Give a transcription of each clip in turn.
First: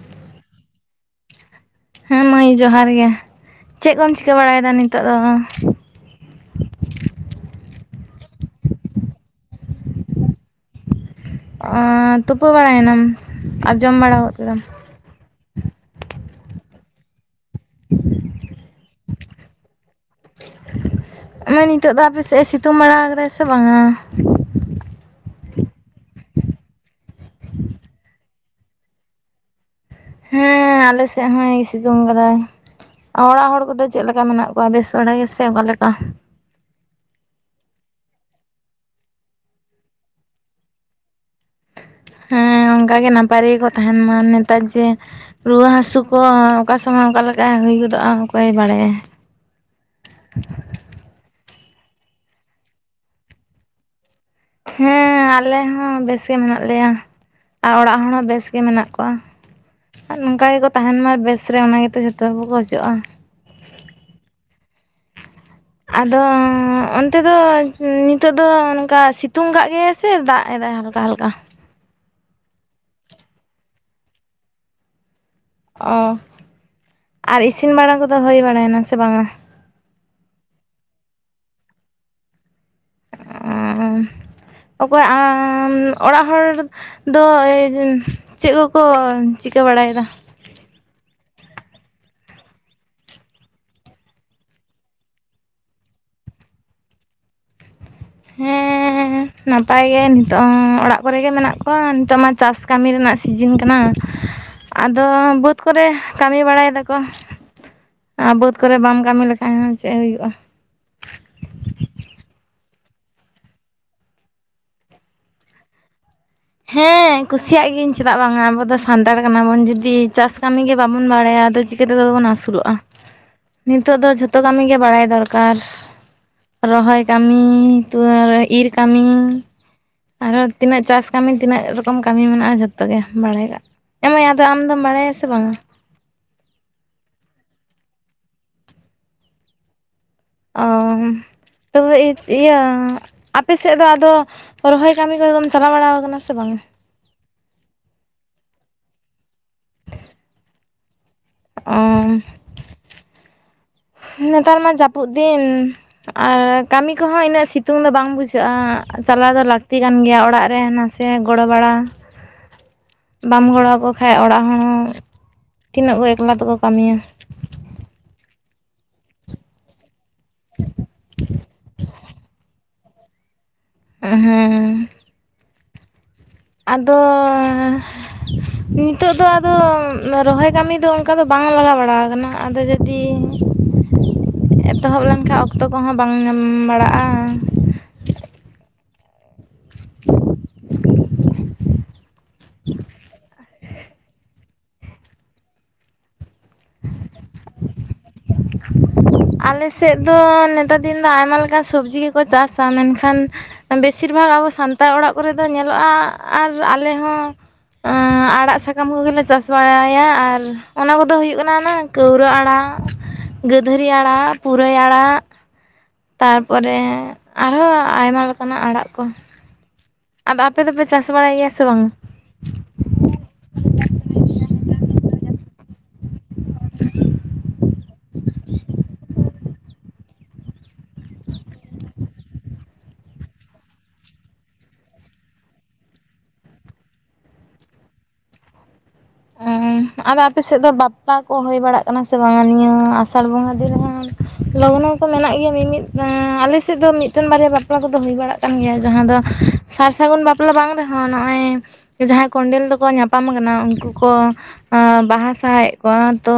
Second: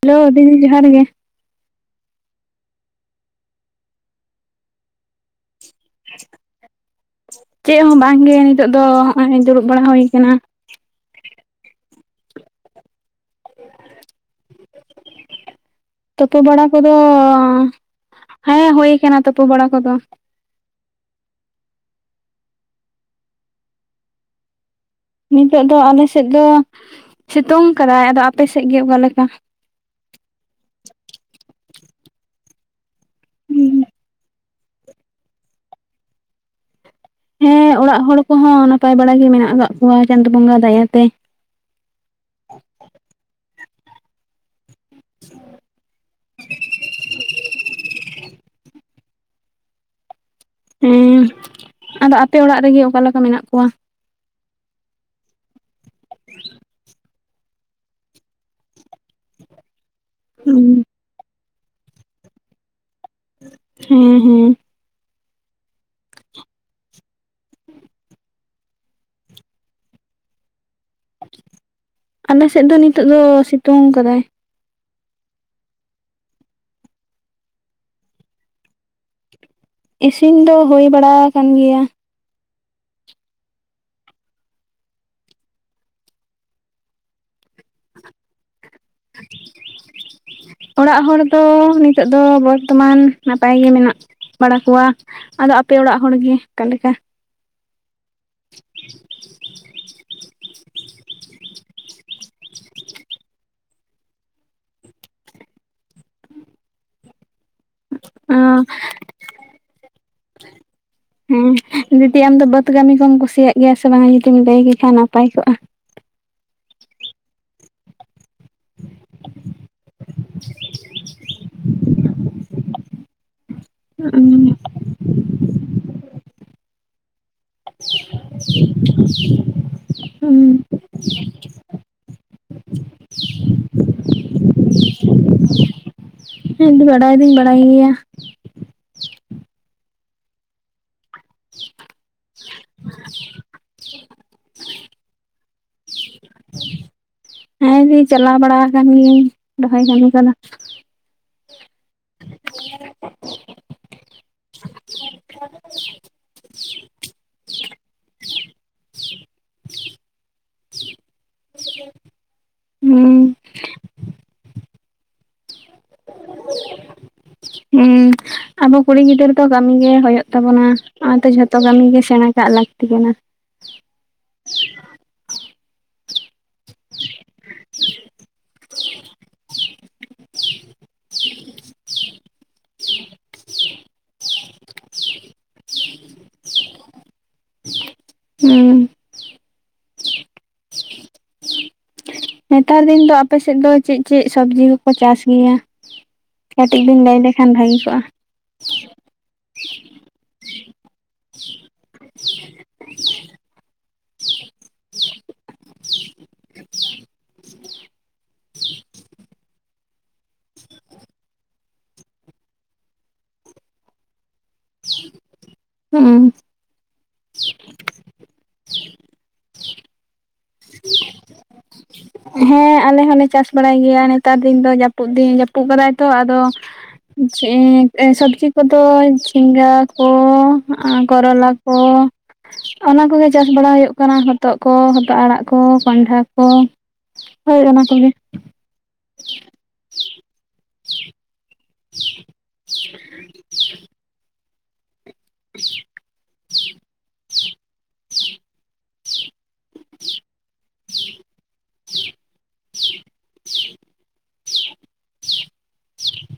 Hello ᱫᱤᱫᱤ ᱡᱚᱦᱟᱨ ᱜᱮ ᱦᱮᱸ ᱢᱟᱹᱭ ᱡᱚᱦᱟᱨ ᱜᱮ ᱪᱮᱫ ᱠᱚᱢ ᱪᱤᱠᱟᱹ ᱵᱟᱲᱟᱭᱫᱟ ᱱᱤᱛᱚᱜ ᱫᱚ ᱪᱮᱫ ᱦᱚᱵᱟᱝ ᱜᱮ ᱱᱤᱛᱚᱜ ᱫᱚ ᱦᱚᱜᱼᱚᱭ ᱫᱩᱲᱩᱵ ᱵᱟᱲᱟ ᱦᱳᱭ ᱠᱟᱱᱟ ᱛᱩᱯᱩ ᱵᱟᱲᱟᱭ ᱱᱟᱢ ᱟᱨ ᱡᱚᱢ ᱵᱟᱲᱟ ᱜᱚᱫ ᱠᱮᱫᱟᱢ ᱛᱳᱯᱳ ᱵᱟᱲᱟ ᱠᱚᱫᱚ, ᱦᱮᱸ ᱦᱳᱭ ᱠᱟᱱᱟ ᱛᱳᱯᱳ ᱵᱟᱲᱟ ᱠᱚᱫᱚ [unintelligible] ᱱᱤᱛᱚᱜ ᱫᱚ ᱟᱯᱮ ᱥᱮᱫ ᱮ ᱥᱤᱛᱩᱝ ᱵᱟᱲᱟ ᱠᱟᱫᱟᱭ ᱥᱮ ᱵᱟᱝ-ᱟ ᱱᱤᱛᱚᱜ ᱫᱚ ᱟᱞᱮ ᱥᱮᱫ ᱫᱚ ᱥᱤᱛᱳᱝ ᱠᱟᱫᱟᱭ ᱟᱫᱚ ᱟᱯᱮ ᱥᱮᱜ ᱜᱮ ᱚᱠᱟ ᱞᱮᱠᱟ ᱦᱮᱸ ᱟᱞᱮ ᱥᱮᱫ ᱦᱚᱭ ᱥᱤᱛᱩᱝ ᱠᱟᱫᱟ ᱚᱲᱟᱜ ᱦᱚᱲ ᱠᱚᱫᱚ ᱪᱮᱫ ᱞᱮᱠᱟ ᱢᱮᱱᱟᱜ ᱚᱠᱟ ᱵᱮᱥ ᱵᱟᱲᱟᱭ ᱜᱮ ᱥᱮ ᱚᱠᱟ ᱞᱮᱠᱟ ᱦᱮᱸ ᱚᱲᱟᱜ ᱦᱚᱲ ᱠᱚᱦᱚᱸ ᱱᱟᱯᱟᱭ ᱵᱟᱲᱟ ᱜᱮ ᱢᱮᱱᱟᱜ ᱠᱟᱜ ᱠᱚᱣᱟ ᱪᱟᱸᱫᱳ ᱵᱚᱸᱜᱟ ᱫᱟᱭᱟ ᱛᱮ ᱦᱮᱸ ᱚᱱᱠᱟ ᱜᱮ ᱱᱟᱯᱟᱭ ᱨᱮᱜᱮ ᱠᱚ ᱛᱟᱦᱮᱱ ᱢᱟ ᱱᱮᱛᱟᱨ ᱡᱮ ᱨᱩᱣᱟᱹ ᱦᱟᱥᱳ ᱠᱚ ᱚᱠᱟ ᱥᱩᱢᱟᱹᱭ ᱚᱱᱠᱟ ᱞᱮᱠᱟ ᱦᱩᱭ ᱜᱚᱫᱚᱜᱼᱟ ᱚᱠᱚᱭᱮ ᱵᱟᱲᱟᱭᱟ ᱦᱮᱸ ᱟᱫᱚ ᱟᱯᱮ ᱚᱲᱟᱜ ᱨᱮᱜᱮ ᱚᱠᱟᱞᱮ ᱞᱮᱠᱟ ᱢᱮᱱᱟᱜ ᱠᱚᱣᱟ ᱦᱮᱸ ᱟᱞᱮ ᱦᱚᱸ ᱵᱮᱥ ᱜᱮ ᱢᱮᱱᱟᱜ ᱞᱮᱭᱟ᱾ ᱟᱨ ᱚᱲᱟᱜ ᱦᱚᱲ ᱦᱚᱸ ᱵᱮᱥ ᱜᱮ ᱢᱮᱱᱟᱜ ᱠᱚᱣᱟ᱾ ᱟᱨ ᱱᱚᱝᱠᱟ ᱜᱮᱠᱚ ᱛᱟᱦᱮᱱ ᱢᱟ ᱵᱮᱥ ᱨᱮ ᱚᱱᱟ ᱜᱮᱛᱚ ᱡᱷᱚᱛᱚ ᱦᱚᱲ ᱠᱚ ᱠᱷᱚᱡᱚᱜᱼᱟ ᱦᱮᱸ ᱦᱮᱸ ᱟᱫᱚ ᱚᱱᱛᱮ ᱫᱚ ᱱᱤᱛᱳᱜ ᱫᱚ ᱚᱱᱠᱟ ᱥᱤᱛᱳᱝ ᱠᱟᱜ ᱜᱮᱭᱟᱭ ᱥᱮ ᱫᱟᱜ ᱮᱫᱟᱭ [unintelligible] ᱦᱟᱞᱠᱟ ᱟᱞᱮ ᱥᱮᱫ ᱫᱚ ᱱᱤᱛᱳᱜ ᱫᱚ ᱥᱤᱛᱳᱝ ᱠᱟᱫᱟᱭ ᱚ ᱟᱨ ᱤᱥᱤᱱ ᱵᱟᱲᱟ ᱠᱚᱫᱚ ᱦᱳᱭ ᱵᱟᱲᱟ ᱱᱟᱥᱮ ᱵᱟᱝᱟ ᱤᱥᱤᱱ ᱫᱚ ᱦᱳᱭ ᱵᱟᱲᱟ ᱠᱟᱱ ᱜᱮᱭᱟ ᱚ ᱚᱠᱚᱭ ᱟᱢ ᱚᱲᱟᱜ ᱦᱚᱲ ᱫᱚ, ᱪᱮᱫ ᱠᱚᱠᱚ ᱪᱤᱠᱟᱹ ᱵᱟᱲᱟᱭᱫᱟ? ᱚᱲᱟᱜ ᱦᱚᱲ ᱫᱚ ᱱᱤᱛᱳᱜ ᱫᱚ ᱵᱚᱨᱛᱚᱢᱟᱱ ᱱᱟᱯᱟᱭ ᱜᱮ ᱢᱮᱱᱟᱜ ᱵᱟᱲᱟ ᱠᱚᱣᱟ ᱟᱫᱚ ᱟᱯᱮ ᱚᱲᱟᱜ ᱦᱚᱲ ᱜᱮ ᱚᱠᱟ ᱞᱮᱠᱟ? ᱦᱮᱸ ᱱᱟᱯᱟᱭ ᱜᱮ ᱱᱤᱛᱚᱜ ᱚᱲᱟᱜ ᱠᱚᱨᱮᱜᱮ ᱢᱮᱱᱟᱜ ᱠᱚᱣᱟ ᱱᱤᱛᱚᱜ ᱢᱟ ᱪᱟᱥ ᱠᱟᱹᱢᱤ ᱨᱮᱱᱟᱜ ᱥᱤᱡᱤᱱ ᱠᱟᱱᱟ᱾ ᱟᱫᱚ ᱵᱟᱹᱫᱽ ᱠᱚᱨᱮ ᱠᱟᱹᱢᱤ ᱵᱟᱲᱟᱭ ᱫᱟᱠᱚ᱾ ᱟᱨ ᱵᱟᱹᱫᱽ ᱠᱚᱨᱮ ᱵᱟᱢ ᱠᱟᱹᱢᱤ ᱞᱮᱠᱷᱟᱱ ᱦᱚᱸ ᱪᱮᱫ ᱦᱩᱭᱩᱜᱼᱟ᱾ ᱦᱮᱸ ᱫᱤᱫᱤ ᱟᱢ ᱫᱚ ᱵᱟᱹᱫᱽ ᱠᱟᱹᱢᱤ ᱠᱚᱢ ᱠᱩᱥᱤᱭᱟᱜ ᱜᱮᱭᱟ ᱥᱮ ᱵᱟᱝ-ᱟ ᱡᱩᱫᱤᱢ ᱞᱟᱹᱭ ᱠᱮᱠᱷᱟ ᱱᱟᱯᱟᱭ ᱠᱚᱜᱼᱟ᱾ ᱦᱮᱸ ᱠᱩᱥᱤᱭᱟᱜ ᱜᱤᱭᱟᱹᱧ᱾ ᱪᱮᱫᱟᱜ ᱵᱟᱝ-ᱟ ᱟᱵᱚ ᱫᱚ ᱥᱟᱱᱛᱟᱲ ᱠᱟᱱᱟᱵᱚᱱ ᱡᱩᱫᱤ ᱪᱟᱥ ᱠᱟᱹᱢᱤ ᱜᱮ ᱵᱟᱵᱚᱱ ᱵᱟᱲᱟᱭᱟ ᱟᱫᱚ ᱪᱤᱠᱟᱹ ᱛᱮᱫᱚ ᱵᱚᱱ ᱟᱹᱥᱩᱞᱚᱜᱼᱟ᱾ ᱱᱤᱛᱳᱜ ᱫᱚ ᱡᱷᱚᱛᱚ ᱠᱟᱹᱢᱤ ᱜᱮ ᱵᱟᱲᱟᱭ ᱫᱚᱨᱠᱟᱨ, ᱨᱚᱦᱚᱭ ᱠᱟᱹᱢᱤ [unintelligible] ᱤᱨ ᱠᱟᱹᱢᱤ ᱟᱨᱦᱚ ᱦᱮᱸ ᱛᱤᱱᱟᱹᱜ ᱪᱟᱥ ᱠᱟᱹᱢᱤ ᱛᱤᱱᱟᱹᱜ ᱨᱚᱠᱚᱢ ᱠᱟᱹᱢᱤ ᱢᱮᱱᱟᱜᱼᱟ ᱡᱷᱚᱛᱚ ᱜᱮ ᱵᱟᱲᱟ ᱭᱚᱜᱼᱟ᱾ ᱮ ᱢᱟᱹᱭ ᱟᱫᱚ ᱟᱢ ᱫᱚᱢ ᱵᱟᱲᱟᱭᱟᱥᱮ ᱵᱟᱝ-ᱟ? ᱦᱮᱸ ᱫᱤ ᱵᱟᱰᱟᱭ ᱫᱩᱧ ᱵᱟᱲᱟᱭ ᱜᱮᱭᱟ᱾ ᱚᱻ ᱛᱚᱵᱮ ᱤᱭᱟᱹ ᱟᱯᱮ ᱥᱮᱫ ᱫᱚ ᱟᱫᱚ ᱨᱚᱦᱚᱭ ᱠᱟᱹᱢᱤ ᱠᱚᱨᱮ ᱫᱚᱢ ᱪᱟᱞᱟᱣ ᱵᱟᱲᱟ ᱠᱟᱱᱟ ᱥᱮ ᱵᱟᱝ-ᱟ? ᱦᱮᱸ ᱫᱤ ᱪᱟᱞᱟᱣ ᱵᱟᱲᱟ ᱠᱟᱱ ᱜᱤᱭᱟᱹᱧ ᱨᱚᱦᱚᱭ ᱠᱟᱹᱢᱤ ᱠᱚᱫᱚ᱾ ᱚ ᱱᱮᱛᱟᱨ ᱢᱟ ᱡᱟᱹᱯᱩᱫ ᱫᱤᱱ, ᱟᱨ ᱠᱟᱹᱢᱤ ᱠᱚᱦᱚᱸ ᱤᱱᱟᱹᱜ ᱥᱤᱛᱩᱝ ᱫᱚ ᱵᱟᱝ ᱵᱩᱡᱷᱟᱹᱜᱼᱟ, ᱪᱟᱞᱟᱣ ᱫᱚ ᱞᱟᱹᱠᱛᱤ ᱠᱟᱱ ᱜᱮᱭᱟ ᱚᱲᱟᱜ ᱨᱮᱭᱟ ᱱᱟ ᱥᱮ ᱜᱚᱲᱚ ᱵᱟᱲᱟ᱾ ᱦᱩᱸ ᱵᱟᱢ ᱜᱚᱲᱚ ᱟᱠᱚ ᱠᱷᱟᱡ ᱚᱲᱟᱜ ᱦᱚᱸ, ᱛᱤᱱᱟᱹᱜ ᱠᱚ ᱮᱠᱞᱟ ᱛᱮᱠᱚ ᱠᱟᱹᱢᱤᱭᱟ᱾ ᱦᱩᱸ ᱟᱵᱚ ᱠᱩᱲᱤ ᱜᱤᱫᱽᱨᱟᱹ ᱫᱚ ᱠᱟᱹᱢᱤ ᱜᱮ ᱦᱳᱭᱳᱜ ᱛᱟᱵᱚᱱᱟ, ᱚᱱᱟᱛᱮ ᱡᱷᱚᱛᱚ ᱠᱟᱹᱢᱤ ᱜᱮ ᱥᱮᱬᱟ ᱠᱟᱜ ᱞᱟᱹᱠᱛᱤ ᱠᱟᱱᱟ᱾ ᱦᱩᱸᱻ ᱟᱫᱚᱻ ᱱᱤᱛᱚᱜ ᱫᱚ ᱟᱫᱚ ᱨᱚᱦᱚᱭ ᱠᱟᱹᱢᱤ ᱫᱚ ᱚᱱᱠᱟ ᱫᱚ ᱵᱟᱝ ᱞᱟᱜᱟᱣ ᱵᱟᱲᱟᱣ ᱟᱠᱟᱱᱟ᱾ ᱟᱫᱚ ᱡᱚᱫᱤ ᱮᱛᱚᱦᱚᱵ ᱞᱮᱱᱠᱷᱟᱡ ᱚᱠᱛᱚ ᱠᱚᱦᱚᱸ ᱵᱟᱝ ᱧᱟᱢ ᱵᱟᱲᱟᱜᱼᱟ᱾ ᱦᱩᱸ ᱱᱮᱛᱟᱨ ᱫᱤᱱ ᱫᱚ ᱟᱯᱮ ᱥᱮᱫ ᱫᱚ ᱪᱮᱫ ᱪᱮᱫ ᱥᱚᱵᱡᱤ ᱠᱚᱠᱚ ᱪᱟᱥ ᱜᱮᱭᱟ? ᱠᱟᱹᱴᱤᱡ ᱵᱤᱱ ᱞᱟᱹᱭ ᱞᱮᱠᱷᱟᱱ ᱵᱷᱟᱹᱜᱤ ᱠᱚᱜᱼᱟ᱾ ᱟᱞᱮ ᱥᱮᱫ ᱫᱚ ᱱᱮᱛᱟᱨ ᱫᱤᱱ ᱫᱚ ᱟᱭᱢᱟ ᱞᱮᱠᱟᱱ ᱥᱚᱵᱡᱤ ᱜᱮᱠᱚ ᱪᱟᱥᱟ᱾ ᱢᱮᱱᱠᱷᱟᱱ ᱵᱮᱥᱤᱨ ᱵᱟᱜᱽ ᱟᱵᱚ ᱥᱟᱱᱛᱟᱲ ᱚᱲᱟᱜ ᱠᱚᱨᱮ ᱫᱚ ᱧᱮᱞᱚᱜᱼᱟ ᱟᱨ ᱟᱞᱮ ᱦᱚᱸ ᱟᱲᱟᱜ ᱥᱟ ᱫᱟᱢ ᱠᱚᱜᱮ ᱞᱮ ᱪᱟᱥ ᱵᱟᱲᱟᱭᱟ ᱟᱨ ᱚᱱᱟ ᱠᱚᱫᱚ ᱦᱩᱭᱩᱜ ᱠᱟᱱᱟ ᱚᱱᱟ ᱠᱟᱹᱣᱨᱟᱹ ᱟᱲᱟᱜ᱾ ᱜᱟᱹᱫᱷᱟᱹᱨᱤ ᱟᱲᱟᱜ, ᱯᱩᱨᱟᱹᱭ ᱟᱲᱟᱜ, ᱦᱩᱸ ᱛᱟᱨᱯᱚᱨᱮ ᱟᱨᱦᱚᱸ ᱟᱭᱢᱟ ᱞᱮᱠᱟᱱᱟᱜ ᱟᱲᱟᱜ ᱠᱚ᱾ [inaudible] ᱟᱫᱚ ᱟᱯᱮ ᱫᱚᱯᱮ ᱪᱟᱥ ᱵᱟᱲᱟᱭ ᱜᱮᱭᱟ ᱥᱮ ᱵᱟᱝ? ᱦᱮᱸ ᱟᱞᱮ ᱦᱚᱞᱮ ᱪᱟᱥ ᱵᱟᱲᱟᱭ ᱜᱮᱭᱟ ᱱᱮᱛᱟᱨ ᱫᱤᱱ ᱫᱚ ᱡᱟᱹᱯᱩᱫ ᱫᱤᱱ ᱡᱟᱹᱯᱩᱫ ᱠᱟᱫᱟᱭ ᱛᱚ ᱟᱫᱚ ᱥᱚᱵᱽᱡᱤ ᱠᱚᱫᱚ ᱡᱷᱤᱸᱜᱜᱟ ᱠᱚ ᱠᱚᱨᱚᱞᱟ ᱠᱚ [unintelligible] ᱚᱱᱟ ᱠᱚᱜᱮ ᱪᱟᱥ ᱵᱟᱲᱟ ᱦᱩᱭᱩᱜ ᱠᱟᱱᱟ ᱦᱚᱛᱚᱫ ᱠᱚ ᱟᱲᱟᱜ ᱠᱚ ᱠᱟᱱᱸᱰᱷᱟ ᱠᱚ ᱦᱳᱭ ᱚᱱᱟ ᱠᱚᱜᱮ᱾ ᱚᱸ ᱟᱫᱚ ᱟᱯᱮ ᱥᱮᱫ ᱫᱚ ᱵᱟᱫ ᱵᱟᱯᱞᱟ ᱠᱚ ᱦᱩᱭ ᱵᱟᱲᱟᱜ ᱠᱟᱱᱟ ᱥᱮ ᱵᱟᱝᱟ ᱱᱤᱭᱟᱹ ᱟᱥᱟᱲ ᱵᱚᱸᱜᱟ ᱫᱤᱱ ᱨᱮᱦᱚᱸ ᱞᱚᱜᱱᱚ ᱠᱚ ᱢᱮᱱᱟᱜ ᱜᱮᱭᱟ, ᱢᱤᱢᱤᱫ ᱟᱞᱮᱥᱮᱫ ᱫᱚ ᱢᱤᱫᱴᱮᱱ ᱵᱟᱨᱭᱟ ᱵᱟᱯᱞᱟ ᱠᱚᱫᱚ ᱦᱩᱭ ᱵᱟᱲᱟᱜ ᱠᱟᱱ ᱜᱮᱭᱟ ᱡᱟᱦᱟᱸ ᱫᱚ ᱥᱟᱨ ᱥᱟᱹᱜᱩᱱ ᱵᱟᱯ ᱞᱟ ᱫᱚ ᱵᱟᱝ ᱨᱮᱦᱚᱸ ᱱᱚᱜᱼᱚᱭ ᱡᱟᱦᱟᱸᱭ ᱠᱚᱱᱰᱮᱞ ᱫᱚᱠᱚ ᱧᱟᱯᱟᱢ ᱟᱠᱟᱱᱟ ᱩᱱᱠᱩ᱾ ᱠᱚ ᱵᱟᱦᱟ ᱥᱟᱦᱟᱭᱮᱫ ᱠᱚᱣᱟ, ᱛᱚ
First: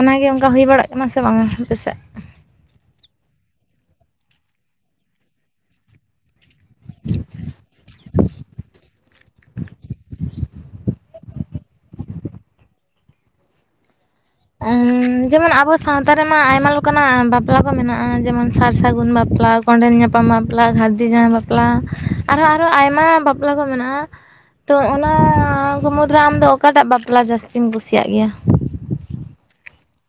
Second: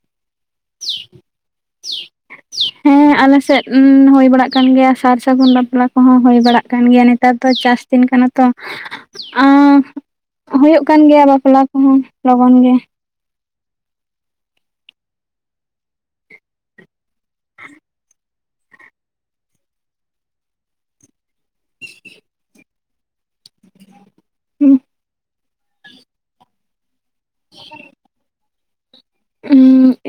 ᱚᱱᱟᱜᱮ ᱚᱱᱠᱟ ᱦᱩᱭ ᱵᱟᱲᱟᱜ ᱠᱟᱱᱟ ᱥᱮ ᱵᱟᱝᱟ ᱟᱯᱮᱥᱮᱫ? ᱦᱮᱸ ᱟᱞᱮ ᱥᱮᱫ ᱦᱩᱭ ᱵᱟᱲᱟᱜ ᱠᱟᱱ ᱜᱮᱭᱟ ᱥᱟᱨ ᱥᱟᱹᱜᱩᱱ ᱵᱟᱯᱞᱟ ᱠᱚᱦᱚᱸ ᱦᱩᱭ ᱵᱟᱲᱟᱜ ᱠᱟᱱ ᱜᱮᱭᱟ ᱱᱮᱛᱟᱨ ᱫᱚ ᱪᱟᱥ ᱫᱤᱱ ᱠᱟᱱᱟ ᱛᱚ ᱟᱨ ᱦᱩᱭᱩᱜ ᱠᱟᱱ ᱜᱮᱭᱟ ᱵᱟᱯᱞᱟ ᱠᱚᱦᱚᱸ ᱞᱚᱜᱚᱱ ᱜᱮ ᱡᱮᱢᱚᱱ ᱟᱵᱚ ᱥᱟᱶᱛᱟ ᱨᱮᱢᱟ ᱟᱭᱢᱟ ᱞᱮᱠᱟᱱᱟᱜ ᱵᱟᱯᱞᱟ ᱠᱚ ᱢᱮᱱᱟᱜᱼᱟ ᱡᱮᱢᱚᱱ ᱥᱟᱨ ᱥᱟᱹᱜᱩᱱ ᱵᱟᱯᱞᱟ ᱠᱚᱸᱰᱮᱞ ᱧᱟᱯᱟᱢ ᱵᱟᱯᱞᱟ ᱜᱟᱨᱫᱤ ᱡᱟᱦᱟᱸᱣ ᱵᱟᱯᱞᱟ ᱟᱨᱦᱚᱸ ᱟᱨᱚ ᱟᱭᱢᱟ ᱵᱟᱯᱞᱟ ᱵᱟᱯᱞᱟ ᱠᱚ ᱢᱮᱱᱟᱜᱼᱟ ᱦᱩᱸ ᱛᱚ ᱚᱱᱟ ᱠᱚ ᱢᱩᱫᱽᱨᱮ ᱟᱢ ᱫᱚ ᱚᱠᱟᱴᱟᱜ ᱵᱟᱯᱞᱟ ᱡᱟᱹᱥᱛᱤᱧ ᱠᱩᱥᱤᱭᱟᱜ ᱜᱮᱭᱟ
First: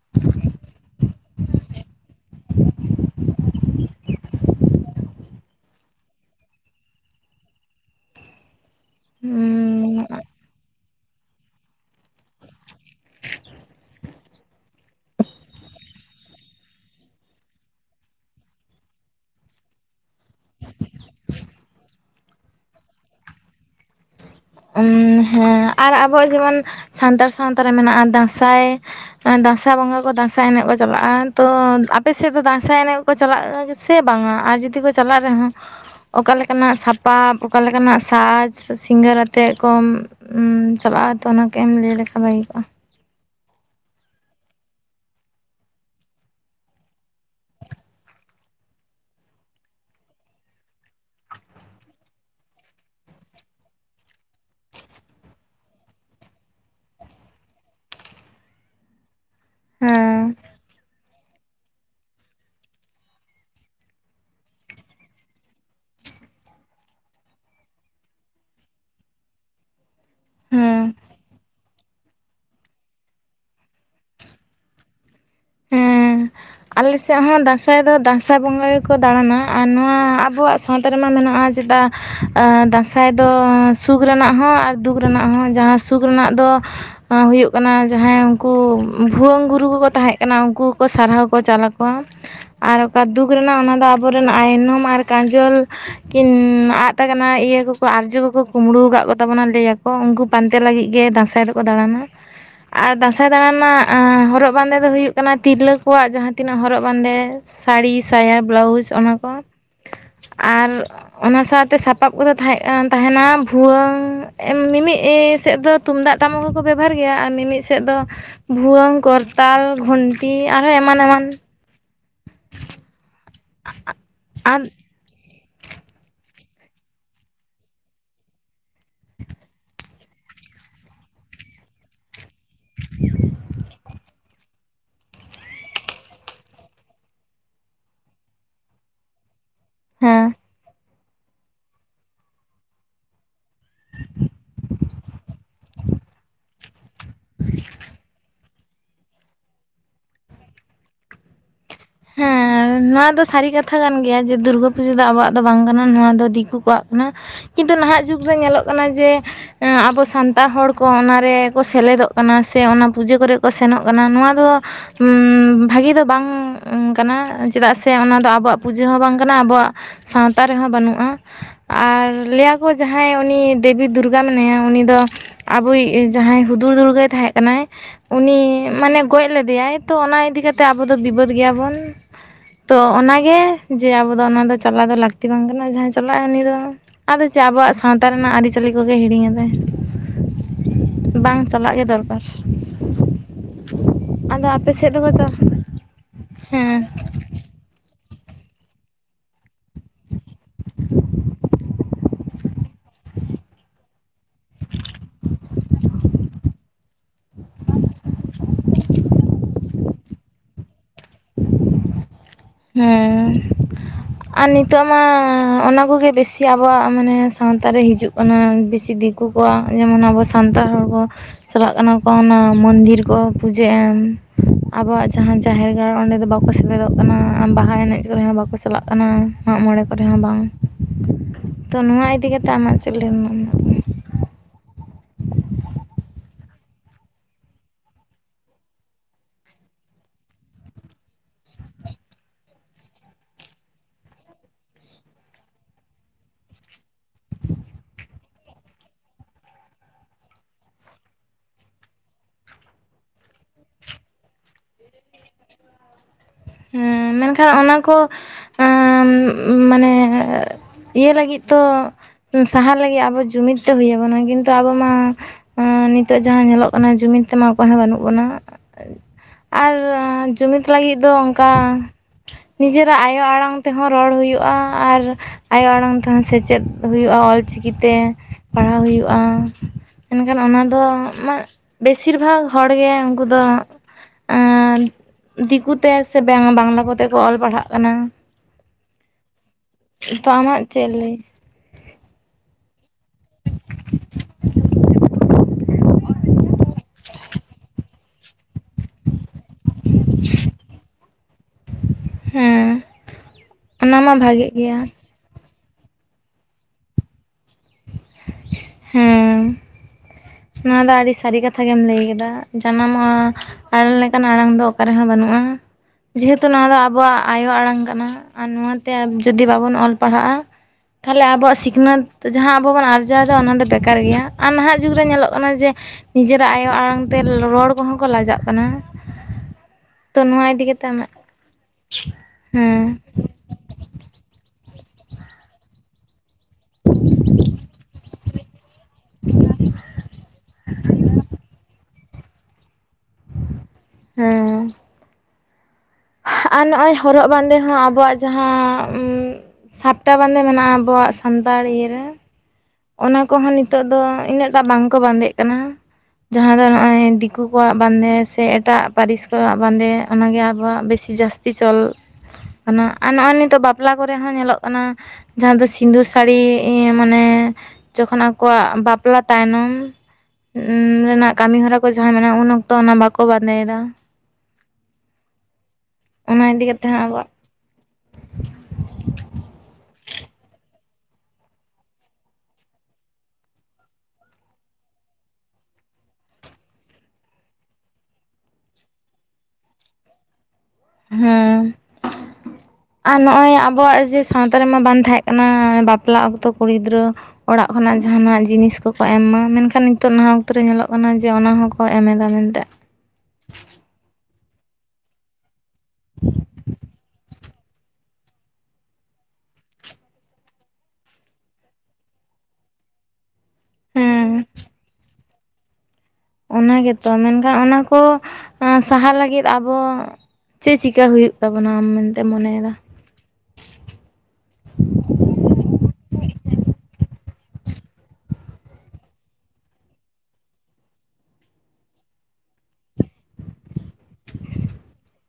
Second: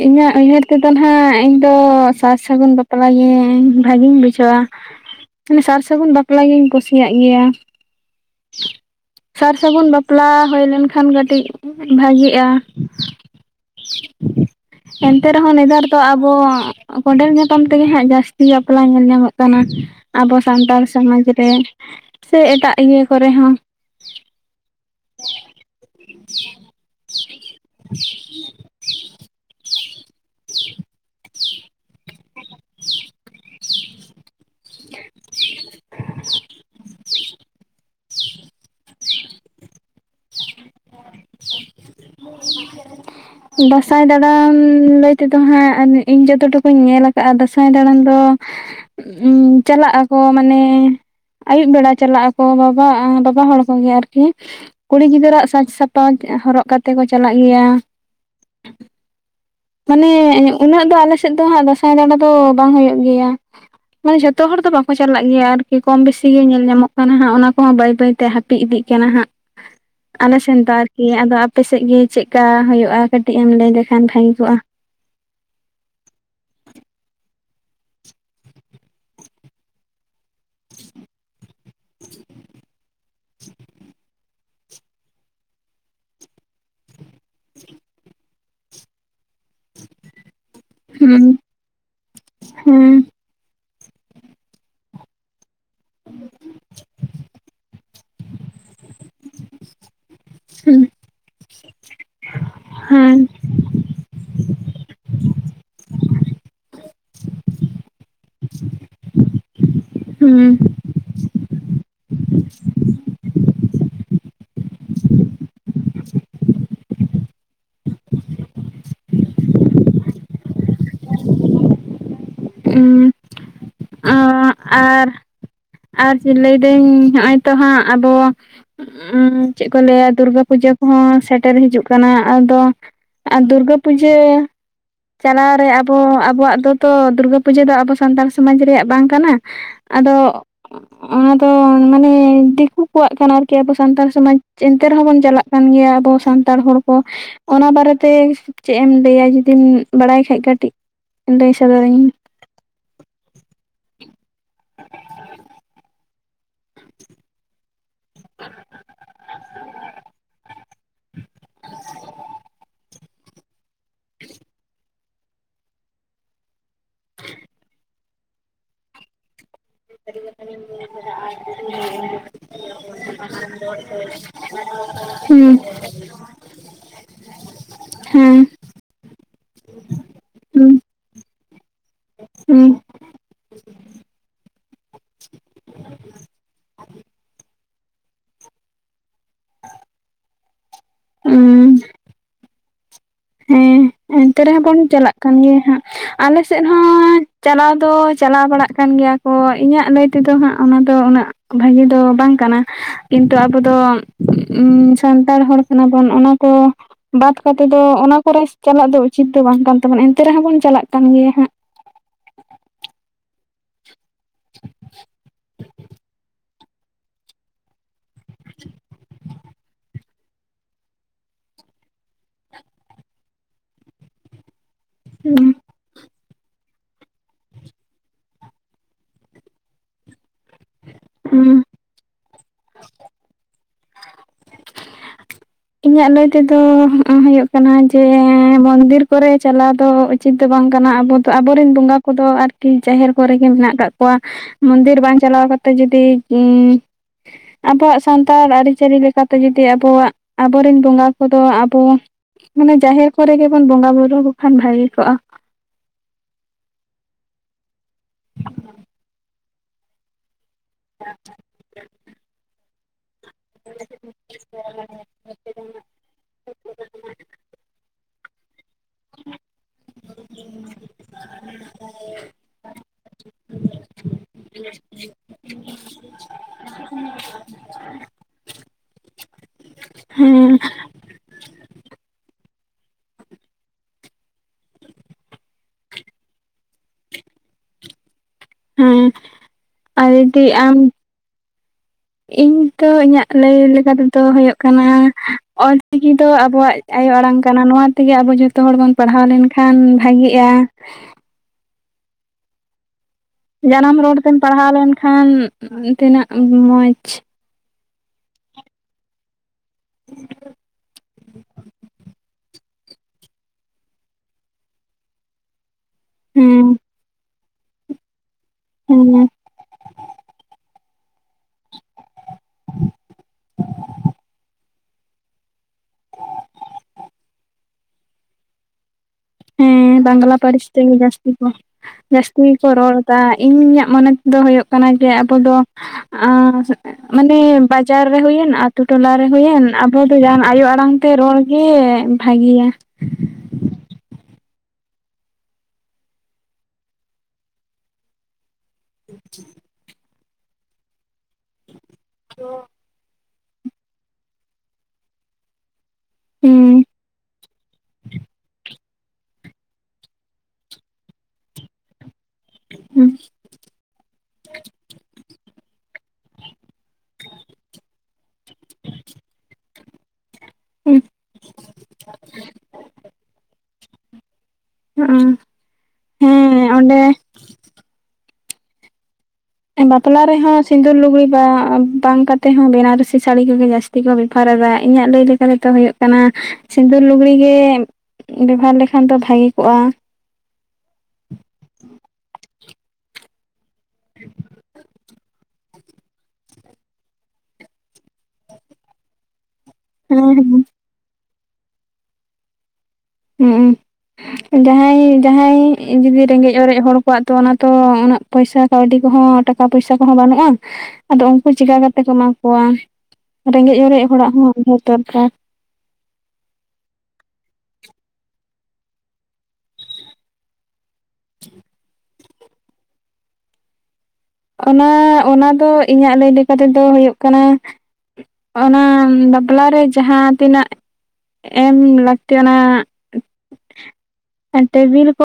ᱤᱧᱟᱹᱜ ᱩᱭᱦᱟᱹᱨ ᱛᱮᱫᱚ ᱱᱟᱦᱟᱜ ᱤᱧ ᱫᱚ ᱥᱟᱨ ᱥᱟᱹᱜᱩᱱ ᱵᱟᱯ ᱵᱟᱯᱞᱟᱜᱮ ᱵᱷᱟᱜᱮᱧ ᱵᱩᱡᱷᱟᱹᱣᱟ ᱢᱟᱱᱮ ᱥᱟᱨ ᱥᱟᱹᱜᱩᱱ ᱵᱟᱯᱞᱟᱜᱤᱧ ᱠᱩᱥᱤᱭᱟᱜ ᱜᱮᱭᱟ [inaudible] ᱦᱩᱸ ᱥᱟᱨ ᱥᱟᱹᱜᱩᱱ ᱵᱟᱯᱞᱟ ᱦᱩᱭ ᱞᱮᱱᱠᱷᱟᱱ ᱠᱟᱹᱴᱤᱡ ᱵᱷᱟᱜᱤᱜᱼᱟ [inaudible] ᱮᱱᱛᱮ ᱨᱮᱦᱚᱸ ᱱᱮᱛᱟᱨ ᱫᱚ ᱟᱵᱚ ᱠᱚᱸᱰᱮᱞ ᱧᱟᱯᱟᱢ ᱛᱮᱜᱮ ᱦᱟᱸᱜ ᱡᱟᱹᱥᱛᱤ ᱵᱟᱯᱞᱟ ᱧᱮᱞ ᱧᱟᱢᱚᱜ ᱠᱟᱱᱟ ᱟᱵᱚ ᱥᱟᱱᱛᱟᱲ ᱥᱚᱢᱟᱡᱽ ᱨᱮ ᱥᱮ ᱮᱴᱟᱜ ᱤᱭᱟᱹ ᱠᱚᱨᱮ ᱦᱚᱸ ᱦᱮᱸ ᱟᱨ ᱟᱵᱚᱣᱟᱜ ᱡᱮᱢᱚᱱ ᱥᱟᱱᱛᱟᱲ ᱥᱟᱶᱛᱟ ᱨᱮ ᱢᱮᱱᱟᱜᱼᱟ ᱫᱟᱸᱥᱟᱭ ᱫᱟᱸᱥᱟᱭ ᱵᱚᱸᱜᱟ ᱠᱚ ᱫᱟᱸᱥᱟᱭ ᱫᱟᱸᱥᱟᱭ ᱮᱱᱮᱡ ᱠᱚ ᱪᱟᱞᱟᱜᱼᱟ ᱛᱚ ᱟᱯᱮ ᱥᱮᱫ ᱫᱚ ᱫᱟᱸᱥᱟᱭ ᱮᱱᱮᱡ ᱠᱚ ᱪᱟᱞᱟᱜᱼᱟ ᱥᱮ ᱵᱟᱝᱟ ᱟᱨ ᱡᱩᱫᱤ ᱛᱤ ᱠᱚ ᱪᱟᱞᱟᱜ ᱨᱮᱦᱚᱸ ᱚᱠᱟ ᱞᱮᱠᱟᱱᱟᱜ ᱥᱟᱯᱟᱵ ᱚᱠᱟ ᱞᱮᱠᱟᱱᱟᱜ ᱥᱟᱡᱽ ᱥᱤᱸᱜᱟᱹᱨᱟᱛᱮ ᱛᱮᱫ ᱠᱚᱢ ᱪᱟᱞᱟᱜᱼᱟ ᱛᱚ ᱚᱱᱟ ᱠᱟᱹᱡ ᱮᱢ ᱞᱟᱹᱭ ᱞᱮᱠᱷᱟᱱ ᱵᱷᱟᱜᱤ ᱠᱚᱜᱼᱟ ᱫᱟᱸᱥᱟᱭ ᱫᱟᱬᱟᱱ ᱞᱟᱹᱭ ᱛᱮᱫᱚ ᱦᱟᱸᱜ ᱤᱧ ᱡᱚᱛ ᱴᱩᱠᱩᱧ ᱧᱮᱞ ᱠᱟᱜᱼᱟ ᱫᱟᱸᱥᱟᱭ ᱫᱟᱬᱟᱱ ᱫᱚ ᱩ ᱪᱟᱞᱟᱜ ᱟᱠᱚ ᱢᱟᱱᱮ ᱟᱹᱭᱩᱵ ᱵᱮᱲᱟ ᱪᱟᱞᱟᱜ ᱟᱠᱚ ᱵᱟᱵᱟ ᱵᱟᱵᱟ ᱦᱚᱲ ᱠᱚᱜᱮ ᱟᱨᱠᱤ ᱠᱩᱲᱤ ᱜᱤᱫᱽᱨᱟᱹ ᱟᱜ ᱥᱟᱡᱽ ᱥᱟᱯᱟᱯ ᱦᱚᱨᱚᱜ ᱠᱟᱛᱮᱫ ᱠᱚ ᱪᱟᱞᱟᱜ ᱜᱮᱭᱟ ᱢᱟᱱᱮ ᱦᱮᱸ ᱩᱱᱟᱹᱜ ᱫᱚ ᱟᱞᱮ ᱥᱮᱫ ᱫᱚ ᱦᱟᱜ ᱫᱟᱸᱥᱟᱭ ᱫᱟᱸᱰᱟ ᱫᱚ ᱵᱟᱝ ᱦᱩᱭᱩᱜ ᱜᱮᱭᱟ ᱢᱟᱱᱮ ᱡᱷᱚᱛᱚ ᱦᱚᱲ ᱫᱚ ᱵᱟᱠᱚ ᱪᱟᱞᱟᱜ ᱜᱮᱭᱟ ᱟᱨᱠᱤ ᱠᱚᱢ ᱵᱮᱥᱤ ᱜᱮ ᱧᱮᱞ ᱧᱟᱢᱚᱜ ᱠᱟᱱᱟ ᱦᱟᱜ ᱚᱱᱟ ᱠᱚᱦᱚᱸ ᱵᱟᱹᱭ ᱵᱟᱹᱭᱛᱮ ᱦᱟᱹᱯᱤᱫ ᱤᱫᱤᱜ ᱠᱟᱱᱟ ᱦᱟᱸᱜ [inaudible] ᱟᱞᱮ ᱥᱮᱱ ᱫᱚ ᱦᱮᱸ ᱟᱨᱠᱤ ᱟᱫᱚ ᱟᱯᱮᱥᱮᱫ ᱜᱤ ᱪᱮᱫᱞᱮ ᱦᱩᱭᱩᱜᱼᱟ ᱠᱟᱹᱴᱤᱡ ᱮᱢ ᱞᱟᱹᱭ ᱞᱮᱠᱷᱟᱱ ᱵᱷᱟᱜᱤ ᱠᱚᱜᱼᱟ ᱦᱮᱸ ᱟᱞᱮ ᱥᱮᱫ ᱦᱚᱸ ᱫᱟᱸᱥᱟᱭ ᱫᱚ ᱫᱟᱸᱥᱟᱭ ᱵᱚᱸᱜᱟ ᱜᱮᱠᱚ ᱫᱟᱬᱟᱱᱟ ᱟᱨ ᱱᱚᱣᱟ ᱟᱵᱚᱣᱟᱜ ᱥᱟᱶᱛᱟ ᱨᱮᱢᱟ ᱢᱮᱱᱟᱜᱼᱟ ᱪᱮᱫᱟᱜ ᱫᱟᱸᱥᱟᱭ ᱫᱚ ᱥᱩᱠ ᱨᱮᱱᱟᱜ ᱦᱚᱸ ᱟᱨ ᱫᱩᱠ ᱨᱮᱱᱟᱜ ᱦᱚᱸ ᱡᱟᱦᱟᱸ ᱥᱩᱠ ᱨᱮᱱᱟᱜ ᱫᱚ ᱦᱩᱭᱩᱜ ᱠᱟᱱᱟ ᱡᱟᱦᱟᱸᱭ ᱩᱱᱠᱩ ᱵᱷᱩᱭᱟᱹᱝ ᱜᱩᱨᱩ ᱠᱚᱠᱚ ᱛᱟᱦᱮᱸ ᱠᱟᱱᱟ ᱩᱱᱝᱠᱩ ᱠᱚ ᱦᱩᱸ ᱥᱟᱨᱦᱟᱣ ᱠᱚ ᱪᱟᱞᱟᱜ ᱠᱟᱱᱟ ᱟᱨ ᱦᱩᱸ ᱚᱠᱟ ᱫᱩᱠ ᱨᱮᱱᱟᱜ ᱚᱱᱟ ᱫᱚ ᱟᱵᱚᱨᱮᱱ ᱟᱭᱱᱚᱢ ᱟᱨ ᱠᱟᱸᱡᱚᱞ ᱠᱤᱱ ᱟᱫ ᱟᱠᱟᱱᱟ ᱤᱭᱟᱹ ᱠᱚᱠᱚ ᱟᱨᱡᱚ ᱠᱚᱠᱚ ᱠᱩᱢᱵᱽᱲᱩ ᱟᱠᱟᱫ ᱠᱚᱛᱟ ᱵᱚᱱᱟ ᱞᱟᱹᱭᱟᱠᱚ ᱩᱱᱠᱩ ᱯᱟᱱᱛᱮ ᱦᱩᱸ ᱞᱟᱹᱜᱤᱫ ᱜᱮ ᱫᱟᱸᱥᱟᱭ ᱫᱚᱠᱚ ᱫᱟᱬᱟᱱᱟ ᱟᱨ ᱦᱮᱸ ᱫᱟᱸᱥᱟᱭ ᱫᱟᱬᱟ ᱨᱮᱱᱟᱜ ᱦᱚᱨᱚᱜ ᱵᱟᱸᱫᱮ ᱫᱚ ᱦᱩᱭᱩᱜ ᱠᱟᱱᱟ ᱛᱤᱨᱞᱟᱹ ᱠᱚᱣᱟᱜ ᱡᱟᱦᱟᱸ ᱛᱤᱱᱟᱹᱜ ᱦᱚᱨᱚᱜ ᱵᱟᱸᱫᱮ ᱥᱟᱹᱲᱤ ᱥᱟᱭᱟ ᱵᱮᱞᱟᱣᱩᱡ ᱚᱱᱟ ᱠᱚ ᱦᱩᱸ ᱟᱨ ᱚᱱᱟ ᱥᱟᱶᱛᱮ ᱥᱟᱯᱟᱯ ᱠᱚᱫᱚ ᱛᱟᱦᱮᱸ ᱛᱟᱦᱮᱱᱟ ᱵᱷᱩᱣᱟᱹᱝ ᱢᱤᱢᱤᱫ ᱥᱮᱫ ᱫᱚ ᱛᱩᱢᱫᱟᱜ ᱴᱟᱢᱟᱠ ᱜᱮᱠᱚ ᱵᱮᱵᱚᱦᱟᱨ ᱜᱮᱭᱟ ᱟᱨ ᱢᱤᱢᱤᱫ ᱥᱮᱫ ᱫᱚ ᱵᱷᱩᱭᱟᱹᱝ ᱠᱚᱨᱛᱟᱞ ᱜᱷᱚᱱᱴᱟ ᱛᱤ ᱟᱨᱦ ᱮᱢᱟᱱ ᱮᱢᱟᱱ ᱦᱸ ᱚ ᱟᱨ [unintelligible] ᱟᱨ ᱞᱟᱹᱭᱫᱟᱹᱧ ᱱᱚᱜᱼᱚᱭ ᱛᱚ ᱦᱟᱸᱜ ᱟᱵᱚ ᱪᱮᱫ ᱠᱚ ᱞᱟᱹᱭᱟ ᱫᱩᱨᱜᱟ ᱯᱩᱡᱟᱹ ᱠᱚᱦᱚᱸ ᱥᱮᱴᱮᱨ ᱦᱤᱡᱩᱜ ᱠᱟᱱᱟ ᱠᱟᱱᱟ ᱟᱫᱚ ᱫᱩᱨᱜᱟᱹ ᱯᱩᱡᱟᱹ ᱪᱟᱞᱟᱣ ᱨᱮ ᱟᱵᱚ ᱟᱵᱚᱣᱟᱜ ᱫᱚ ᱛᱚ ᱫᱩᱨᱜᱟᱹ ᱯᱩᱡᱟᱹ ᱫᱚ ᱟᱵᱚ ᱥᱟᱱᱛᱟᱲ ᱥᱚᱢᱟᱡᱽ ᱨᱮᱭᱟᱜ ᱵᱟᱝ ᱠᱟᱱᱟ ᱟᱫᱚ ᱦᱮᱸ ᱚᱱᱟ ᱫᱚ ᱢᱟᱱᱮ ᱫᱤᱠᱩ ᱠᱚᱣᱟᱜ ᱠᱟᱱᱟ ᱟᱨᱠᱤ ᱟᱵᱚ ᱥᱟᱱᱛᱟᱲ ᱥᱚᱢᱟᱡᱽ ᱮᱱᱛᱮ ᱨᱮᱦᱚᱸ ᱵᱚᱱ ᱪᱟᱞᱟᱜ ᱠᱟᱱᱟ ᱠᱟᱱ ᱜᱮᱭᱟ ᱟᱵᱚ ᱥᱟᱱᱛᱟᱲ ᱦᱚᱲ ᱠᱚ ᱚᱱᱟ ᱵᱟᱨᱮᱛᱮ ᱪᱮᱫ ᱮᱢ ᱞᱟᱹᱭᱟ ᱡᱚᱫᱤᱢ ᱵᱟᱲᱟᱭ ᱠᱷᱟᱡ ᱠᱟᱹᱴᱤᱡ ᱞᱟᱹᱭ ᱥᱚᱫᱚᱨᱟᱹᱧ ᱢᱮ ᱦᱮᱸ ᱱᱚᱣᱟ ᱫᱚ ᱥᱟᱹᱨᱤ ᱠᱟᱛᱷᱟ ᱠᱟᱱ ᱜᱮᱭᱟ ᱡᱮ ᱫᱩᱨᱜᱟᱹ ᱯᱩᱡᱟᱹ ᱫᱚ ᱟᱵᱚᱣᱟᱜ ᱫᱚ ᱵᱟᱝ ᱠᱟᱱᱟ ᱱᱚᱣᱟ ᱫᱚ ᱫᱤᱠᱩ ᱠᱚᱣᱟᱜ ᱠᱟᱱᱟ ᱠᱤᱱᱛᱩ ᱱᱟᱦᱟᱜ ᱡᱩᱜᱽ ᱨᱮ ᱧᱮᱞᱚᱜ ᱠᱟᱱᱟ ᱡᱮ ᱟᱵᱚ ᱥᱟᱱᱛᱟᱲ ᱦᱚᱲ ᱠᱚ ᱚᱱᱟ ᱨᱮᱠᱚ ᱥᱮᱞᱮᱫᱚᱜ ᱠᱟᱱᱟ ᱥᱮ ᱚᱱᱟ ᱯᱩᱡᱟᱹ ᱠᱚᱨᱮ ᱠᱚ ᱥᱮᱱᱚᱜ ᱠᱟᱱᱟ ᱱᱚᱣᱟ ᱫᱚ ᱵᱷᱟᱜᱤ ᱫᱚ ᱵᱟᱝ ᱠᱟᱱᱟ ᱪᱮᱫᱟᱜ ᱥᱮ ᱥᱮ ᱚᱱᱟᱫᱚ ᱟᱵᱚᱣᱟᱜ ᱯᱩᱡᱟᱹ ᱦᱚᱸ ᱵᱟᱝ ᱠᱟᱱᱟ ᱟᱵᱚᱣᱟᱜ ᱥᱟᱶᱛᱟ ᱨᱮᱦᱚᱸ ᱵᱟᱹᱱᱩᱜᱼᱟ ᱟᱨ ᱞᱟᱹᱭᱟᱠᱚ ᱡᱟᱦᱟᱸᱭ ᱩᱱᱤ ᱫᱮᱵᱤ ᱫᱩᱨᱜᱟ ᱢᱮᱱᱟᱭᱟ ᱩᱱᱤ ᱫᱚ ᱦᱩᱸ ᱟᱵᱚᱭᱤᱡ ᱡᱟᱦᱟᱸᱭ ᱦᱩᱫᱩᱲᱼᱫᱩᱨᱜᱟᱹᱭ ᱛᱟᱦᱮᱸ ᱠᱟᱱᱟᱭ ᱩᱱᱤ ᱦᱮᱸ ᱢᱟᱱᱮ ᱜᱚᱡ ᱞᱮᱫᱮᱭᱟᱭ ᱛᱚ ᱚᱱᱟ ᱤᱫᱤ ᱠᱟᱛᱮ ᱦᱩᱸ ᱟᱵᱚ ᱫᱚ ᱵᱤᱵᱟᱹᱫᱽ ᱜᱮᱭᱟᱵᱚᱱ ᱦᱩᱸ ᱛᱚ ᱚᱱᱟᱜᱮ ᱡᱮ ᱟᱵᱚ ᱫᱚ ᱚᱱᱟ ᱫᱚ ᱪᱟᱞᱟᱣ ᱫᱚ ᱞᱟᱹᱠᱛᱤ ᱵᱟᱝ ᱠᱟᱱᱟ ᱡᱟᱦᱟᱸᱭ ᱪᱟᱞᱟᱜᱼᱟ ᱩᱱᱤ ᱫᱚ ᱟᱫᱚ ᱪᱮᱫ ᱟᱵᱚᱣᱟᱜ ᱥᱟᱶᱛᱟ ᱨᱮᱱᱟᱜ ᱟᱹᱨᱤᱪᱟᱹᱞᱤ ᱠᱚᱜᱮ ᱦᱤᱲᱤᱧ ᱮᱫᱟᱭ ᱵᱟᱝ ᱪᱟᱞᱟᱜ ᱩᱸ ᱜᱮ ᱫᱚᱨᱠᱟᱨ ᱦᱮᱸ ᱮᱱᱛᱮ ᱟᱫᱚ ᱨᱮᱦᱚᱸ ᱟᱯᱮ ᱵᱚᱱ ᱥᱮᱫ ᱫᱚᱠᱚ ᱪᱟᱞᱟᱜ ᱪᱟ ᱠᱟᱱ ᱜᱮᱭᱟ ᱦᱟᱸᱜ ᱟᱞᱮ ᱥᱮᱫ ᱦᱮᱸ ᱦᱚᱸ ᱪᱟᱞᱟᱣ ᱫᱚ ᱪᱟᱞᱟᱣ ᱵᱟᱲᱟᱜ ᱠᱟᱱ ᱜᱮᱭᱟ ᱚ ᱤᱧᱟᱹᱜ ᱞᱟᱹᱭ ᱛᱮᱫᱚ ᱦᱟᱸᱜ ᱚᱱᱟ ᱫᱚ ᱩᱱᱟᱹᱜ ᱵᱷᱟᱜᱤ ᱫᱚ ᱵᱟᱝ ᱠᱟᱱᱟ ᱠᱤᱱᱛᱩ ᱟᱵᱚ ᱫᱚ ᱥᱟᱱᱛᱟᱲ ᱦᱚᱲ ᱠᱟᱱᱟᱵᱚᱱ ᱚᱱᱟᱠᱚ ᱵᱟᱫ ᱠᱟᱛᱮ ᱫᱚ ᱚᱱᱟ ᱠᱚᱨᱮ ᱪᱟᱞᱟᱜ ᱫᱚ ᱩᱪᱤᱛ ᱫᱚ ᱵᱟᱝ ᱠᱟᱱ ᱛᱟᱵᱚᱱᱟ ᱮᱱᱛᱮ ᱨᱮᱦᱚᱸ ᱵᱚᱱ ᱪᱟᱞᱟᱜ ᱠᱟᱱ ᱜᱮᱭᱟ ᱦᱟᱸᱜ ᱦᱮᱸ ᱟᱨ ᱱᱤᱛᱚᱜ ᱢᱟ ᱚᱱᱟ ᱠᱚᱜᱮ ᱵᱮᱥᱤ ᱟᱵᱚᱣᱟᱜ ᱢᱟᱱᱮ ᱥᱟᱶᱛᱟ ᱨᱮ ᱦᱤᱡᱩᱜ ᱠᱟᱱᱟ ᱵᱮᱥᱤ ᱫᱤᱠᱩ ᱠᱚᱣᱟᱜ ᱡᱮᱢᱚᱱ ᱟᱵᱚ ᱥᱟᱱᱛᱟᱲ ᱦᱚᱲ ᱠᱚ ᱪᱟᱞᱟᱜ ᱠᱟᱱᱟ ᱠᱚ ᱚᱱᱟ ᱢᱚᱱᱫᱤᱨ ᱠᱚ ᱯᱩᱡᱟᱹ ᱮᱢ ᱟᱵᱚᱣᱟᱜ ᱡᱟᱦᱟᱸ ᱡᱟᱦᱮᱨ ᱜᱟᱲ ᱚᱸᱰᱮ ᱫᱚ ᱵᱟᱠᱚ ᱥᱮᱞᱮᱫᱚᱜ ᱠᱟᱱᱟ ᱵᱟᱦᱟ ᱮᱱᱮᱡ ᱠᱚᱨᱮ ᱦᱚᱸ ᱵᱟᱠᱚ ᱪᱟᱞᱟᱜ ᱠᱟᱱᱟ ᱢᱟᱜ ᱢᱚᱬᱮ ᱠᱚᱨᱮ ᱦᱚᱸ ᱵᱟᱝ ᱦᱩᱸ ᱛᱚ ᱱᱚᱣᱟ ᱤᱫᱤ ᱠᱟᱛᱮ ᱟᱢᱟᱜ ᱪᱮᱫ ᱞᱮ ᱢᱮ ᱟᱢᱟᱜ ᱤᱧᱟᱹᱜ ᱞᱟᱹᱭ ᱛᱮᱫᱚᱜ ᱦᱩᱭᱩᱜ ᱠᱟᱱᱟ ᱡᱮ ᱢᱚᱱᱫᱤᱨ ᱠᱚᱨᱮ ᱪᱟᱞᱟᱣ ᱫᱚ ᱩᱪᱤᱛ ᱫᱚ ᱵᱟᱝ ᱠᱟᱱᱟ ᱟᱵᱚ ᱫᱚ ᱟᱵᱚᱨᱮᱱ ᱵᱚᱸᱜᱟ ᱠᱚᱫᱚ ᱟᱨᱠᱤ ᱡᱟᱦᱮᱨ ᱠᱚᱨᱮ ᱜᱮ ᱢᱮᱱᱟᱜ ᱟᱠᱟᱫ ᱠᱚᱣᱟ᱾ ᱢᱚᱱᱫᱤᱨ ᱵᱟᱝ ᱪᱟᱞᱟᱣ ᱠᱟᱛᱮ ᱡᱚᱫᱤ ᱩᱢᱻ ᱟᱵᱚᱣᱟᱜ ᱥᱟᱱᱛᱟᱲ ᱟᱹᱨᱤᱪᱟᱹᱞᱤ ᱞᱮᱠᱟᱛᱮ ᱡᱩᱫᱤ ᱟᱵᱚᱣᱟᱜ ᱟᱵᱚᱨᱮᱱ ᱵᱚᱸᱜᱟ ᱠᱚᱫᱚ ᱟᱵᱚ ᱢᱟᱱᱮ ᱡᱟᱦᱮᱨ ᱠᱚᱨᱮ ᱜᱮᱵᱚᱱ ᱵᱚᱸᱜᱟ ᱵᱩᱨᱩ ᱠᱚ ᱠᱷᱟᱱ ᱵᱷᱟᱹᱜᱤ ᱠᱚᱜᱼᱟ᱾ ᱦᱮᱸ ᱢᱮᱱᱠᱷᱟᱱ ᱚᱱᱟ ᱠᱚ [unintelligible] ᱢᱟᱱᱮ ᱤᱭᱟᱹ ᱞᱟᱹᱜᱤᱫ ᱛᱚ ᱥᱟᱦᱟ ᱞᱟᱹᱜᱤᱜ ᱟᱵᱚ ᱡᱩᱢᱤᱫ ᱛᱮ ᱦᱩᱭ ᱟᱵᱚᱱᱟ ᱠᱤᱱᱛᱩ ᱟᱵᱚ ᱢᱟ ᱮ ᱱᱤᱛᱚᱜ ᱡᱟᱦᱟᱸ ᱧᱮᱞᱚᱜ ᱠᱟᱱᱟ ᱡᱩᱢᱤᱫ ᱛᱮᱢᱟ ᱚᱠᱚᱭ ᱦᱚᱸ ᱵᱟᱹᱱᱩᱜ ᱵᱚᱱᱟ ᱟᱨ ᱡᱩᱢᱤᱫ ᱞᱟᱹᱜᱤᱫ ᱫᱚ ᱚᱝᱠᱟ ᱱᱤᱡᱮᱨᱟᱜ ᱟᱭᱳ ᱟᱲᱟᱝ ᱛᱮᱦᱚᱸ ᱨᱚᱲ ᱦᱩᱭᱩᱜᱼᱟ᱾ ᱟᱨ ᱟᱭᱳ ᱟᱲᱟᱝ ᱛᱮᱦᱚᱸ ᱥᱮᱪᱮᱫ ᱦᱩᱭᱩᱜᱼᱟ ᱚᱞᱪᱤᱠᱤ ᱛᱮ ᱯᱟᱲᱦᱟᱣ ᱦᱩᱭᱩᱜᱼᱟ᱾ ᱮᱱᱠᱷᱟᱱ ᱦᱮᱸ ᱚᱱᱟᱫᱚ ᱢᱟ ᱵᱮᱥᱤᱨ ᱵᱷᱟᱜᱽ ᱦᱚᱲ ᱜᱮ ᱩᱝᱠᱩ ᱫᱚ ᱮᱸ ᱫᱤᱠᱩ ᱛᱮ ᱥᱮ ᱵᱮᱝ ᱵᱟᱝᱞᱟ ᱠᱚᱛᱮ ᱠᱚ ᱚᱞ ᱯᱟᱲᱦᱟᱜ ᱠᱟᱱᱟ᱾ ᱦᱮᱸ ᱛᱚ ᱟᱭᱰᱤ ᱟᱢᱟᱜ ᱟᱢ [unintelligible] ᱤᱧ ᱛᱚ ᱤᱧᱟᱹᱜ ᱞᱟᱹᱭ ᱞᱮᱠᱟ ᱛᱮᱫᱚ ᱦᱩᱭᱩᱜ ᱠᱟᱱᱟ ᱚᱞᱪᱤᱠᱤ ᱫᱚ ᱟᱵᱚᱣᱟᱜ ᱟᱭᱳ ᱟᱲᱟᱝ ᱠᱟᱱᱟ ᱱᱚᱣᱟ ᱛᱮᱜᱮ ᱟᱵᱚ ᱡᱚᱛᱚ ᱦᱚᱲ ᱵᱚᱱ ᱯᱟᱲᱦᱟᱣ ᱞᱮᱱᱠᱷᱟᱱ ᱵᱷᱟᱜᱤᱜᱼᱟ᱾ ᱦᱮᱸ ᱡᱟᱱᱟᱢ ᱚᱱᱟ ᱢᱟ ᱨᱚᱲᱛᱮᱢ ᱵᱷᱟᱜᱮᱜ ᱯᱟᱲᱦᱟᱣ ᱜᱮᱭᱟ ᱞᱮᱱᱠᱷᱟᱱ ᱛᱤᱱᱟᱹᱜ ᱢᱚᱸᱡᱽ᱾ ᱦᱮᱸ ᱱᱚᱣᱟ ᱫᱚ ᱟᱹᱰᱤ ᱥᱟᱹᱨᱤ ᱠᱟᱛᱷᱟ ᱜᱮᱢ ᱞᱟᱹᱭ ᱠᱮᱫᱟ ᱡᱟᱱᱟᱢ ᱟᱲᱟᱝ ᱞᱮᱠᱟᱱ ᱟᱲᱟᱝ ᱫᱚ ᱚᱠᱟ ᱨᱮᱦᱚᱸ ᱵᱟᱹᱱᱩᱜᱼᱟ᱾ ᱡᱮᱦᱮᱛᱩ ᱱᱚᱣᱟ ᱦᱮᱸ ᱫᱚ ᱟᱵᱚᱣᱟᱜ ᱟᱭᱳ ᱟᱲᱟᱝ ᱠᱟᱱᱟ ᱟᱨ ᱱᱚᱣᱟᱛᱮ ᱦᱮᱸ ᱡᱩᱫᱤ ᱵᱟᱵᱚᱱ ᱚᱞ ᱯᱟᱲᱦᱟᱜᱼᱟ ᱛᱟᱦᱚᱞᱮ ᱟᱵᱚᱣᱟᱜ ᱥᱤᱠᱷᱱᱟᱹᱛ ᱛᱚ ᱡᱟᱦᱟᱸ ᱟᱵᱚ ᱵᱚᱱ ᱟᱨᱡᱟᱣᱫᱟ ᱚᱱᱟ ᱫᱚ ᱵᱮᱠᱟᱨ ᱜᱮᱭᱟ ᱟᱨ ᱱᱟᱦᱟᱜ ᱡᱩᱜᱽ ᱨᱮ ᱧᱮᱞᱚᱜ ᱚᱱᱟ ᱡᱮ ᱱᱤᱡᱮᱨᱟᱜ ᱟᱭᱳ ᱟᱲᱟᱝ ᱛᱮ ᱨᱚᱲ ᱠᱚᱦᱚᱸ ᱠᱚ ᱞᱟᱡᱟᱜ ᱠᱟᱱᱟ᱾ ᱦᱮᱸ ᱛᱚ ᱵᱟᱝᱞᱟ ᱱᱚᱣᱟ ᱤᱫᱤ ᱯᱟᱹᱨᱤᱥ ᱠᱟᱛᱮ ᱛᱮᱜᱮ ᱟᱢᱟᱜ ᱡᱟᱹᱥᱛᱤ ᱠᱚ ᱡᱟᱹᱥᱛᱤ ᱜᱮ ᱠᱚ ᱦᱮᱸ ᱨᱚᱲᱫᱟ᱾ ᱤᱧᱟᱹᱜ ᱢᱚᱱᱮ ᱛᱮᱫᱚ ᱦᱩᱭᱩᱜ ᱠᱟᱱᱟ ᱡᱮ ᱟᱵᱚ ᱫᱚ ᱟᱸ ᱢᱟᱱᱮ ᱵᱟᱡᱟᱨ ᱨᱮ ᱦᱩᱭᱮᱱ ᱟᱛᱩ ᱴᱚᱞᱟᱮ ᱦᱩᱭᱮᱱ ᱟᱵᱚ ᱫᱚ ᱡᱟᱦᱟᱱ ᱟᱭᱳ ᱟᱲᱟᱝ ᱛᱮ ᱨᱚᱲ ᱜᱮ ᱵᱷᱟᱜᱮᱭᱟ᱾ ᱦᱮᱸ ᱟᱨ ᱱᱚᱜᱼᱚᱭ ᱦᱚᱨᱚᱜ ᱵᱟᱸᱫᱮ ᱦᱚᱸ ᱟᱵᱚᱣᱟᱜ ᱡᱟᱦᱟᱸ ᱚᱸ ᱥᱟᱯ ᱴᱟ ᱵᱟᱸᱫᱮ ᱢᱮᱱᱟᱜᱼᱟ ᱟᱵᱚᱣᱟᱜ ᱥᱟᱱᱛᱟᱲ ᱤᱭᱟᱹᱨᱮ [inaudible] ᱚᱱᱟ ᱠᱚᱦᱚᱸ ᱱᱤᱛᱚᱜ ᱫᱚ ᱤᱱᱟᱹᱜ ᱴᱟᱜ ᱵᱟᱝ ᱠᱚ ᱵᱟᱸᱫᱮᱜ ᱠᱟᱱᱟ᱾ ᱡᱟᱦᱟᱸ ᱫᱚ ᱦᱮᱸ ᱱᱚᱜᱼᱚᱭ ᱫᱤᱠᱩ ᱠᱚᱣᱟᱜ ᱵᱟᱸᱫᱮ ᱥᱮ ᱮᱴᱟᱜ ᱯᱟᱹᱨᱤᱥ ᱠᱚᱟᱜ ᱵᱟᱸᱫᱮ ᱚᱱᱟᱜᱮ ᱟᱵᱚᱣᱟᱜ ᱵᱮᱥᱤ ᱡᱟᱹᱥᱛᱤ ᱪᱚᱞ ᱠᱟᱱᱟ ᱟᱨ ᱱᱚᱜᱼᱚᱭ ᱱᱤᱛᱚᱜ ᱵᱟᱯ ᱯᱞᱟ ᱠᱚᱨᱮ ᱦᱚᱸ ᱧᱮᱞᱚᱜ ᱠᱟᱱᱟ ᱡᱟᱦᱟᱸ ᱫᱚ ᱥᱤᱸᱫᱩᱨ ᱥᱟᱹᱲᱤ ᱮ ᱢᱟᱱᱮ ᱡᱚᱠᱷᱚᱱ ᱟᱠᱚᱣᱟᱜ ᱵᱟᱯᱞᱟ ᱛᱟᱭᱱᱚᱢ ᱦᱮᱸ ᱨᱮᱱᱟᱜ ᱠᱟᱹᱢᱤ ᱦᱚᱨᱟ ᱠᱚ ᱡᱟᱦᱟᱸ ᱢᱮᱱᱟᱜᱼᱟ ᱩᱱ ᱚᱠᱛᱚ ᱚᱱᱟ ᱵᱟᱠᱚ ᱵᱟᱸᱫᱮ ᱮᱫᱟ᱾ ᱚᱸ ᱚᱱᱟ ᱤᱫᱤ ᱠᱟᱛᱮ ᱦᱚᱸ ᱟᱵᱚᱣᱟᱜ ᱵᱟᱯᱞᱟ ᱨᱮᱦᱚᱸ ᱥᱤᱸᱫᱩᱨ ᱞᱩᱜᱽᱲᱤ ᱵᱟ ᱵᱟᱝ ᱠᱟᱛᱮ ᱦᱚᱸ ᱵᱮᱱᱟᱨᱥᱤ ᱥᱟᱹᱲᱤ ᱠᱚᱜᱮ ᱡᱟᱹᱥᱛᱤ ᱠᱚ ᱵᱮᱯᱟᱨᱫᱟ ᱤᱧᱟᱹᱜ ᱞᱟᱹᱭ ᱞᱮᱠᱟ ᱛᱮᱫᱚ ᱦᱩᱭᱩᱜ ᱠᱟᱱᱟ ᱥᱤᱸᱫᱩᱨ ᱞᱩᱜᱽᱲᱤ ᱜᱮ ᱵᱮᱵᱷᱟᱨ ᱞᱮᱠᱷᱟᱱ ᱫᱚ ᱵᱷᱟᱹᱜᱮ ᱠᱚᱜᱼᱟ᱾ ᱦᱚᱸ ᱟᱨ ᱱᱚᱜᱼᱚᱭ ᱟᱵᱚᱣᱟᱜ ᱡᱮ ᱥᱟᱶᱛᱟ ᱨᱮᱢᱟ ᱵᱟᱝ ᱛᱟᱦᱮᱸ ᱠᱟᱱᱟ ᱵᱟᱯ ᱵᱟᱯᱞᱟᱜ ᱚᱠᱛᱚ ᱠᱩᱲᱤ ᱜᱤᱫᱽᱨᱟᱹ ᱚᱲᱟᱜ ᱠᱷᱚᱱᱟᱜᱟᱱᱟᱜ ᱡᱤᱱᱤᱥ ᱠᱚᱠᱚ ᱮᱢᱢᱟ ᱢᱮᱱᱠᱷᱟᱱ ᱱᱤᱛᱚᱜ ᱱᱟᱦᱟᱜ ᱚᱠᱛᱚ ᱨᱮ ᱦᱮᱸ ᱧᱮᱞᱚᱜ ᱠᱟᱱᱟ᱾ ᱡᱮ ᱚᱱᱟ ᱦᱚᱸᱠᱚ ᱮᱢ ᱮᱫᱟ ᱢᱮᱱᱛᱮ ᱦ ᱡᱟᱦᱟᱸᱭ ᱡᱟᱦᱟᱸᱭ ᱡᱚᱫᱤ ᱨᱮᱸᱜᱮᱡ ᱚᱨᱮᱡ ᱦᱚᱲ ᱠᱚᱣᱟᱜ ᱛᱚ ᱚᱱᱟ ᱛᱚ ᱩᱱᱟᱹᱜ ᱯᱚᱭᱥᱟ ᱠᱟᱹᱣᱰᱤ ᱠᱚᱦᱚᱸ ᱴᱟᱠᱟ ᱯᱚᱭᱥᱟ ᱠᱚᱦᱚᱸ ᱵᱟᱹᱱᱩᱜᱼᱟ᱾ ᱟᱫᱚ ᱩᱱᱠᱩ ᱪᱮᱠᱟ ᱠᱟᱛᱮ ᱠᱚ ᱮᱢᱟ ᱠᱚᱣᱟ ᱨᱮᱸᱜᱮᱡ ᱚᱨᱮᱡ ᱦᱚᱲᱟᱜ ᱦᱮᱸ ᱦᱚᱸ ᱠᱷᱩᱵ ᱜᱮ ᱫᱚᱨᱠᱟᱨ ᱚᱱᱟ ᱜᱮᱛᱚ ᱢᱮᱱᱠᱷᱟᱱ ᱚᱱᱟ ᱠᱚ ᱥᱟᱦᱟ ᱞᱟᱹᱜᱤᱫ ᱟᱵᱚ ᱪᱮᱫ ᱪᱤᱠᱟ ᱦᱩᱭᱩᱜ ᱛᱟᱵᱚᱱᱟ ᱟᱢ ᱢᱮᱱᱛᱮᱢ ᱢᱚᱱᱮ ᱭᱮᱫᱟ ᱚᱱᱟ ᱚᱱᱟ ᱫᱚ ᱤᱧᱟᱹᱜ ᱞᱟᱹᱭ ᱞᱮᱠᱟ ᱛᱮᱫᱚ ᱦᱩᱭᱩᱜ ᱠᱟᱱᱟ ᱚᱱᱟ ᱵᱟᱯᱞᱟ ᱨᱮ ᱡᱟᱦᱟᱸ ᱛᱤᱱᱟᱹᱜ ᱮᱢ ᱞᱟᱹᱠᱛᱤ ᱚᱱᱟ ᱴᱮᱵᱤᱞ ᱠᱚ